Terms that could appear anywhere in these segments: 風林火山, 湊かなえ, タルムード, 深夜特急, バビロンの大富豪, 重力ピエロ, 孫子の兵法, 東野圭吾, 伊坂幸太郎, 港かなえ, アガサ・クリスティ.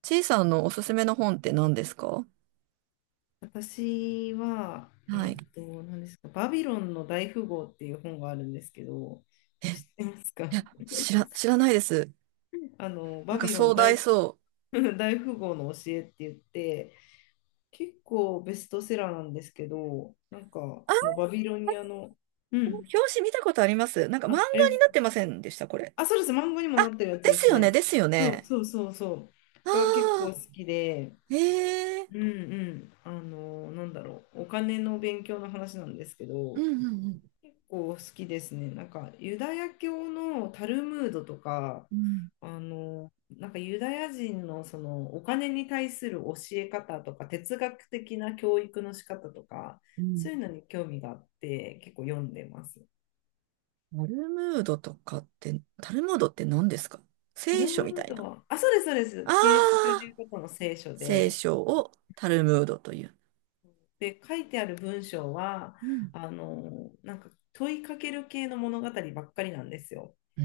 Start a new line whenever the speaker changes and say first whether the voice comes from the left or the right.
right: ちいさんのおすすめの本って何ですか？
left: 私は、
right: はい。い
left: 何ですか、バビロンの大富豪っていう本があるんですけど、知ってますか？
right: や、知ら ないです。な
left: バ
right: んか
left: ビロン
right: 壮大
left: 大、
right: そう。
left: 大富豪の教えって言って、結構ベストセラーなんですけど、なんか、その
right: あ、
left: バビロニアの、う
right: この表
left: ん、
right: 紙見たことあります。なんか漫
left: あ、
right: 画に
left: ありま
right: なっ
left: す。
right: てませんでした、これ？
left: あ、そうです、漫画にもな
right: あ、
left: ってるやつ
right: で
left: で
right: す
left: す
right: よね、
left: ね。
right: ですよ
left: そう
right: ね。
left: そうそうそう。が結
right: あ
left: 構好きで、
right: あ、え
left: うんう
right: え。
left: ん、なんだろう、お金の勉強の話なんですけ
right: う
left: ど、
right: んうん
left: 構好きですね。なんかユダヤ教のタルムードとか、なんかユダヤ人のそのお金に対する教え方とか哲学的な教育の仕方とか、
right: うん。うん。
left: そういうのに興味があって結構読んでます。
right: タルムードとかって、タルムードって何ですか？
left: タ
right: 聖
left: ル
right: 書
left: ム
right: みた
left: ー
right: い
left: ド
right: な。
left: は、あ、そうです、そうです。
right: あ
left: キリスト教とい
right: あ、
left: うことの聖書
right: 聖
left: で、
right: 書をタルムードという。
left: で、書いてある文章は、
right: うん。
left: なんか問いかける系の物語ばっかりなんですよ。
right: うー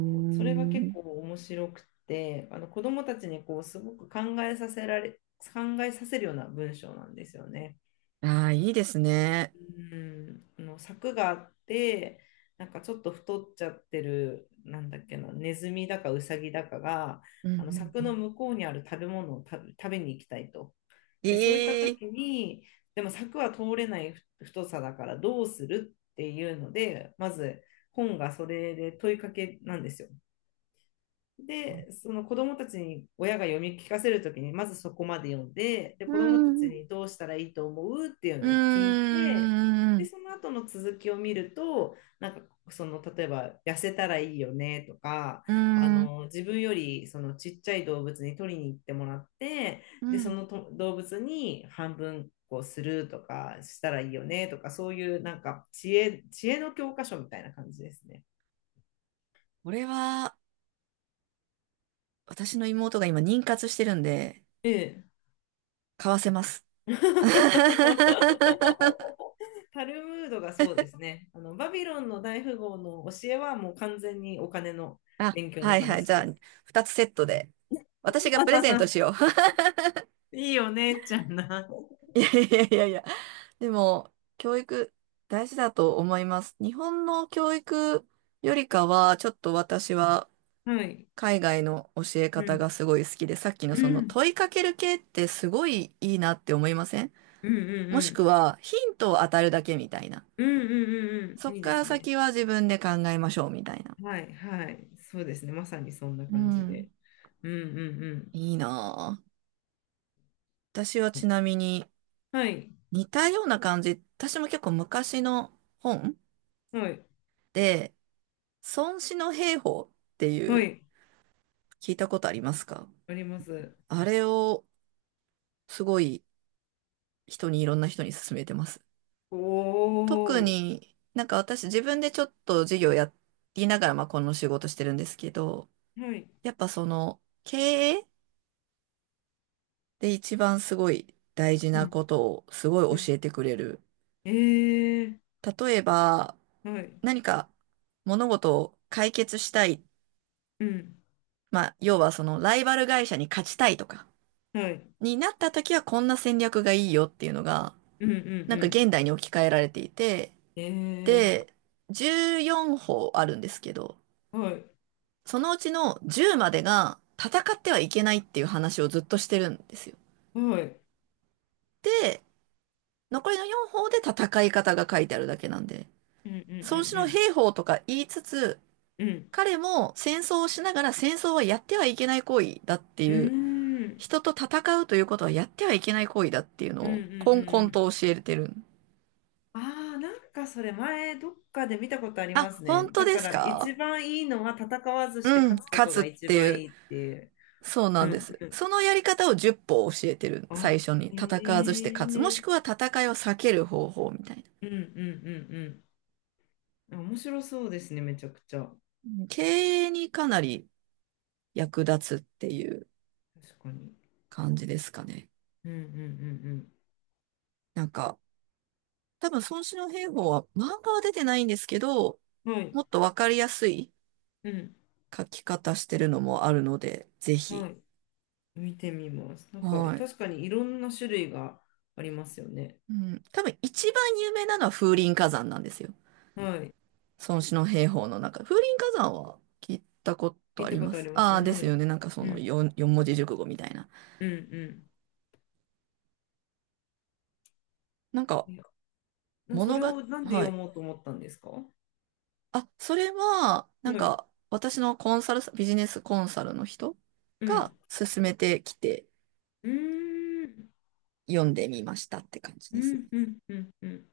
left: こうそれが結構面白くて、あの子どもたちにこうすごく考えさせるような文章なんですよね。
right: ああ、いいですね。
left: うん、あの柵があって、なんかちょっと太っちゃってる、なんだっけな、ネズミだかウサギだかが、
right: うんう
left: あの
right: んう
left: 柵の
right: ん。
left: 向こうにある物を食べ、食べに行きたいと。で、そういった
right: ええ。
left: 時に、でも柵は通れないふ太さだからどうするっていうので、まず本がそれで問いかけなんですよ。で、その子供たちに親が読み聞かせるときに、まずそこまで読んで、で、
right: う
left: 子供た
right: ん、
left: ち
right: うん
left: にどうしたらいいと思うっていう
right: う
left: のを聞いて、
right: ん、
left: で、
right: う
left: その後の続きを見ると、なんか、その、例えば、痩せたらいいよねとか、
right: ん、
left: 自分より、その、ちっちゃい動物に取りに行ってもらって、
right: う
left: で、そ
right: ん。
left: のと動物に半分、こうするとかしたらいいよねとか、そういうなんか知恵の教科書みたいな感じですね。
right: これは、私の妹が今妊活してるんで、
left: ええ。
right: 買わせます。
left: タルムードがそうですね。あのバビロンの大富豪の教えはもう完全にお金の
right: あ、
left: 勉強
right: は
left: の
right: いはい。
left: 話
right: じゃあ、
left: です。
right: 二つセットで。私がプレゼントし よ
left: いいお姉ちゃんな。
right: う。いやいやいやいや。でも、教育、大事だと思います。日本の教育よりかは、ちょっと私は、
left: はい。
right: 海外の教え
left: う
right: 方が
left: ん。
right: すごい好きで、さっきの
left: う
right: その
left: ん。
right: 問いかける系ってすごいいいなって思いません？
left: うんうん
right: も
left: う
right: しく
left: ん。
right: はヒントを与えるだけみたいな。
left: うんうんうん
right: そ
left: うん。
right: っ
left: いいで
right: から
left: すね。
right: 先は自分で考えましょうみたいな。
left: はいはい。そうですね。まさにそんな
right: う
left: 感じ
right: ん。
left: で。うんうんうん。
right: いいなぁ。私はちなみに
left: はい。
right: 似たような感じ、私も結構昔の本
left: はい。
right: で、孫子の兵法ってい
left: は
right: う、
left: い。
right: 聞いたことありますか？
left: あります。
right: あれをすごいいろんな人に勧めてます。
left: お
right: 特
left: お。
right: になんか私自分でちょっと事業やりながら、まあこの仕事してるんですけど、
left: はい。
right: やっぱその経営で一番すごい大事
left: う
right: な
left: ん。
right: ことをすご
left: う
right: い
left: ん
right: 教えてくれる。
left: ええ
right: 例えば
left: ーはい。
right: 何か物事を解決したい。
left: うん。
right: まあ要はそのライバル会社に勝ちたいとか
left: はい。
right: になった時は、こんな戦略がいいよっていうのが
left: うんうん
right: なん
left: う
right: か
left: ん。
right: 現代に置き換えられていて、
left: ええ
right: で、14法あるんですけど、
left: ーはい。
right: そのうちの10までが戦ってはいけないっていう話をずっとしてるんですよ。
left: はい。
right: で、残りの4法で戦い方が書いてあるだけなんで、
left: うんう
right: 孫子の
left: ん
right: 兵法とか言いつつ、
left: うんうん。うん。
right: 彼も戦争をしながら戦争はやってはいけない行為だって
left: う
right: いう、
left: ーん。
right: 人と戦うということはやってはいけない行為だっていうの
left: うんう
right: を、
left: んう
right: こん
left: ん
right: こ
left: う
right: ん
left: ん。
right: と教えてる。
left: ああ、なんかそれ前どっかで見たことありま
right: あ、
left: す
right: 本
left: ね。
right: 当
left: だ
right: で
left: か
right: す
left: ら一
right: か？
left: 番いいのは戦わずして
right: うん、
left: 勝つこ
right: 勝
left: と
right: つっ
left: が一
right: てい
left: 番
right: う。
left: いいっていう。
right: そう
left: う
right: なんで
left: ん
right: す。
left: うん。
right: そのやり方を10歩教えてる。
left: あ、
right: 最初に。
left: へ
right: 戦わずして勝つ。もし
left: え。
right: くは戦いを避ける方法みたいな。
left: うんうんうんうん。面白そうですね、めちゃくちゃ。
right: うん。経営にかなり役立つっていう
left: 確かに。
right: 感じですかね。
left: うんうん
right: なんか、多分孫子の兵法は漫画は出てないんですけど、
left: うんうん。はい。
right: もっとわかりやすい
left: うん。
right: 書き方してるのもあるので、ぜ
left: は
right: ひ。
left: い。見てみます。なんか
right: はい。
left: 確かにいろんな種類がありますよね。
right: うん。多分一番有名なのは風林火山なんですよ。
left: はい。
right: 孫子の兵法の中、風林火山は聞いたこと
left: 聞い
right: あ
left: た
right: り
left: こ
right: ま
left: とあ
right: す。
left: ります
right: あ
left: ね。
right: あ、で
left: は
right: すよ
left: い。
right: ね。なんかそ
left: う
right: の
left: ん、
right: 4、四文字熟語みたいな。
left: うん、う
right: なんか、
left: ん。いや、そ
right: 物
left: れ
right: が、
left: をなんで
right: は
left: 読
right: い。
left: もうと思ったんですか？は
right: あ、それは、なん
left: い。
right: か、私のコンサルビジネスコンサルの人
left: う
right: が
left: ん。
right: 勧めてきて
left: うーん。
right: 読んでみましたって感じ
left: う
right: ですね。
left: ん、うん、うん、うん。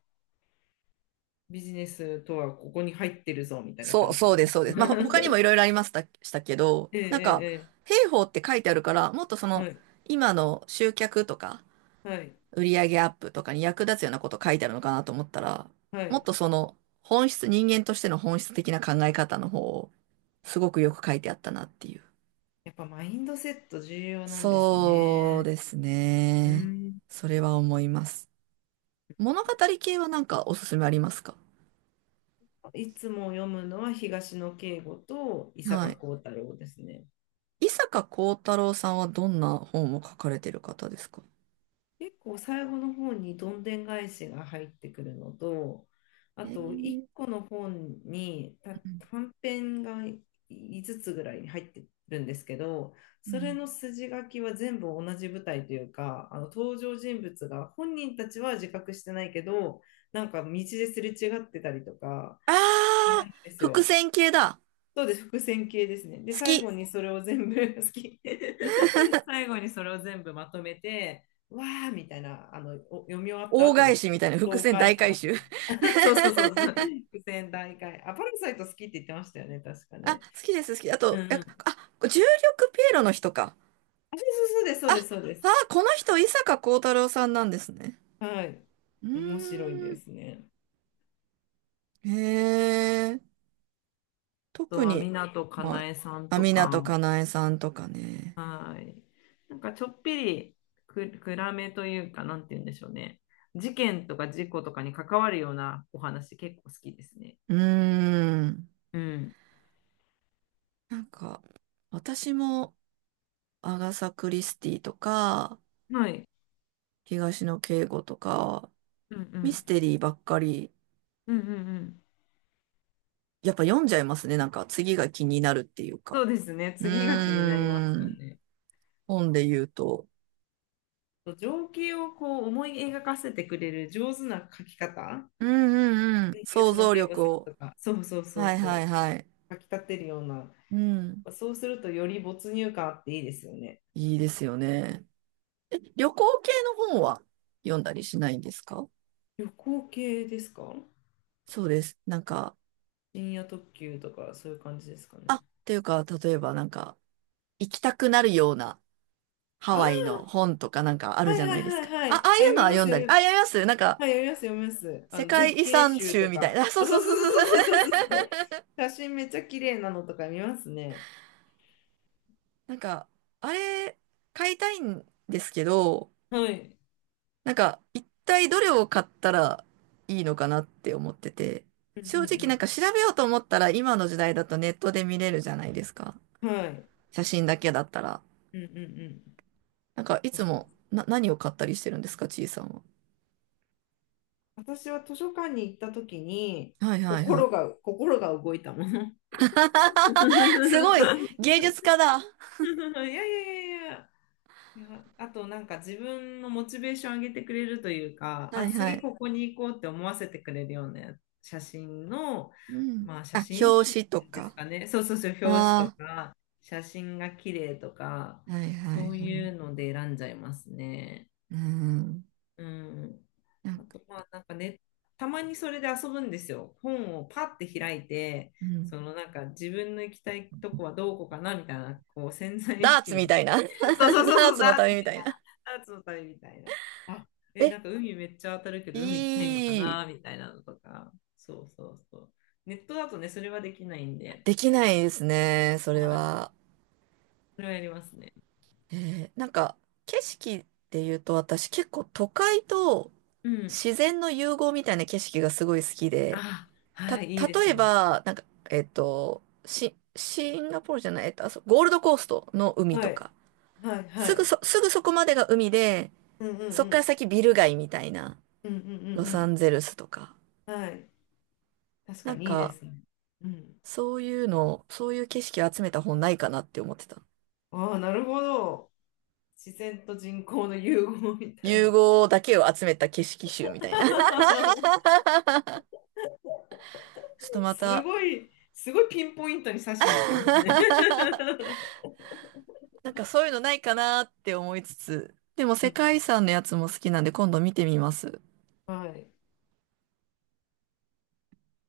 left: ビジネスとはここに入ってるぞみたいな
right: そう、
left: 感じな
right: そう
left: ん
right: で
left: で
right: す、そうです。まあ、他にも
left: す。
right: いろ いろありました、したけど、
left: え
right: なんか、
left: え、え
right: 兵法って書いてあるから、もっとそ
left: え、ええ
right: の、
left: はい、
right: 今の集客とか、
left: はい、
right: 売り上げアップとかに役立つようなこと書いてあるのかなと思ったら、
left: は
right: もっ
left: い。
right: とその本質、人間としての本質的な考え方の方をすごくよく書いてあったなっていう。
left: やっぱマインドセット重要なんです
right: そう
left: ね。
right: です
left: う
right: ね。
left: ん。
right: それは思います。物語系はなんかおすすめありますか？
left: いつも読むのは東野圭吾と伊
right: は
left: 坂
right: い。
left: 幸太郎ですね。
right: 伊坂幸太郎さんはどんな本を書かれてる方ですか？
left: 結構最後の方にどんでん返しが入ってくるのと、あ
right: え
left: と1
right: ー、
left: 個の本にた短編が5つつぐらいに入ってるんですけど、
right: う
left: それ
right: ん。
left: の筋書きは全部同じ舞台というか、あの登場人物が本人たちは自覚してないけど、なんか道ですれ違ってたりとか
right: あ
left: する
right: あ
left: ん
right: ー、
left: です
right: 伏
left: よ。
right: 線系だ。
left: そうです、伏線系ですね。で、
right: 好
left: 最
right: き。
left: 後にそれを全部 好き。最後にそれを全部まとめて、わーみたいな、お読み終わった
right: 大
left: 後
right: 返
left: の
right: しみたいな伏
left: 爽
right: 線大
left: 快
right: 回
left: 感。
right: 収。
left: そうそうそうそう。伏線大会。あ、パラサイト好きって言ってましたよね、確か
right: あ、好
left: ね。
right: きです、好き。あ
left: う
right: と、
left: んうん。あ、
right: 重力ピエロの人か。
left: そうそうそうです、そう
right: あ、
left: です、そうです。
right: あ、この人、伊坂幸太郎さんなんですね。
left: はい。
right: うーん。
left: 面白いですね。
right: へえ、
left: あと
right: 特
left: は、
right: に、
left: 湊か
right: まあ、
left: なえさん
right: あ、
left: と
right: 港
left: か、
right: かなえさんとかね。
left: はい。なんかちょっぴり暗めというか、なんて言うんでしょうね。事件とか事故とかに関わるようなお話結構好きですね。
right: うーん。
left: うん。
right: なんか、私も、アガサ・クリスティとか、
left: はい。
right: 東野圭吾とか、
left: うんう
right: ミス
left: ん。
right: テリーばっかり、
left: うんうんうん。
right: やっぱ読んじゃいますね。なんか、次が気になるっていう
left: そ
right: か。
left: うですね。
right: う
left: 次が気になりま
right: ー
left: すよ
right: ん。
left: ね。
right: 本で言うと。
left: 情景をこう思い描かせてくれる上手な描き方。
right: うんうんうん。想
left: 東野
right: 像
left: 圭吾
right: 力
left: さん
right: を。
left: とか。そうそうそう
right: はい
left: そ
right: はい
left: う。
right: はい。
left: 描き立てるような。
right: うん。
left: そうするとより没入感あっていいですよね。
right: いいですよね。え、旅行系の本は読んだりしないんですか？
left: 旅行系ですか？
right: そうです。なんか、
left: 深夜特急とかそういう感じですかね。
right: っていうか、例えばなんか、行きたくなるようなハワイ
left: あ
right: の本とかなんかあ
left: あ、
right: る
left: は
right: じゃ
left: い
right: な
left: は
right: いです
left: い
right: か。
left: はいは
right: あ、あ
left: い。
right: あ
left: あ、
right: いう
left: 読
right: の
left: み
right: は
left: ます、
right: 読んだ
left: 読
right: り。
left: み、
right: あ、読みます。なんか、
left: はい、読みます、読みます。
right: 世界
left: 絶
right: 遺
left: 景
right: 産
left: 集
right: 集
left: と
right: みたい
left: か。
right: な。あ、そう
left: あ、そ
right: そ
left: う
right: うそうそう。
left: そうそうそうそ うそうそう。写真めっちゃ綺麗なのとか見ますね。
right: なんか、あれ、買いたいんですけど、
left: はい。
right: なんか、一体どれを買ったらいいのかなって思ってて、
left: う
right: 正
left: ん
right: 直なんか
left: う
right: 調べようと思ったら今の時代だとネットで見れるじゃないですか。
left: んうん。はい。
right: 写真だけだったら。
left: うんうんうん。
right: なんか、いつ
left: 確かに。
right: もな、何を買ったりしてるんですか、ちいさんは。
left: 私は図書館に行った時に、
right: はいはいはい。
left: 心が動いたもの。
right: すごい芸術家だ。
left: いやいやいやいや。いや、あとなんか自分のモチベーション上げてくれるというか、
right: は
left: あ、
right: いは
left: 次こ
right: い。
left: こに行こうって思わせてくれるような写真の、
right: うん。
left: まあ写
right: あ、
left: 真
right: 表
left: 集
right: 紙と
left: です
right: か。
left: かね。そうそうそう、表紙と
right: あ
left: か、写真が綺麗とか、
right: あ、はいはい
left: そう
right: は
left: いう
right: い。
left: ので選んじゃいますね。
right: うん。
left: うん。
right: なん
left: あ
right: か、
left: とまあなんかね、たまにそれで遊ぶんですよ。本をパッて開いて、
right: うん。
left: そのなんか自分の行きたいとこはどこかなみたいな、こう潜在意
right: ダー
left: 識
right: ツ
left: の、
right: みたいな。ダ
left: そうそうそう
right: ー
left: そう
right: ツの
left: だ
right: 旅みたいな。
left: アーツの旅みたいな。あ、え、
right: え、
left: なんか海めっちゃ当たるけど、海行きたいのか
right: いい。
left: なみたいなのとか。そうそうそう。ネットだとね、それはできないんで、
right: できないですね、それ
left: はい。
right: は。
left: それはやりますね。
right: なんか、景色って言うと、私結構都会と
left: うん。
right: 自然の融合みたいな景色がすごい好きで、
left: あ、
right: た、
left: はい、いいで
right: 例
left: す
right: え
left: ね。
right: ば、シンガポールじゃない、えっと、あそゴールドコーストの海
left: は
right: と
left: い、
right: か、
left: はい、はい。
right: すぐそこまでが海で、
left: うんうんう
right: そっから
left: ん。
right: 先ビル街みたいな、
left: うんうんう
right: ロサン
left: ん
right: ゼルスとか、
left: うん。はい。確か
right: なん
left: にいいで
right: か、
left: すね。うん。
right: そういうの、そういう景色を集めた本ないかなって思ってた。
left: ああ、なるほど。自然と人工の融合みたい
right: 融
left: な。
right: 合だけを集めた景色集みたいな。ちょっとま
left: す
right: た
left: ごい、すごいピンポイントに刺しに行きますね。
right: なんかそういうのないかなって思いつつ、でも
left: う
right: 世
left: ん、
right: 界遺産のやつも好きなんで今度見てみます。
left: はい。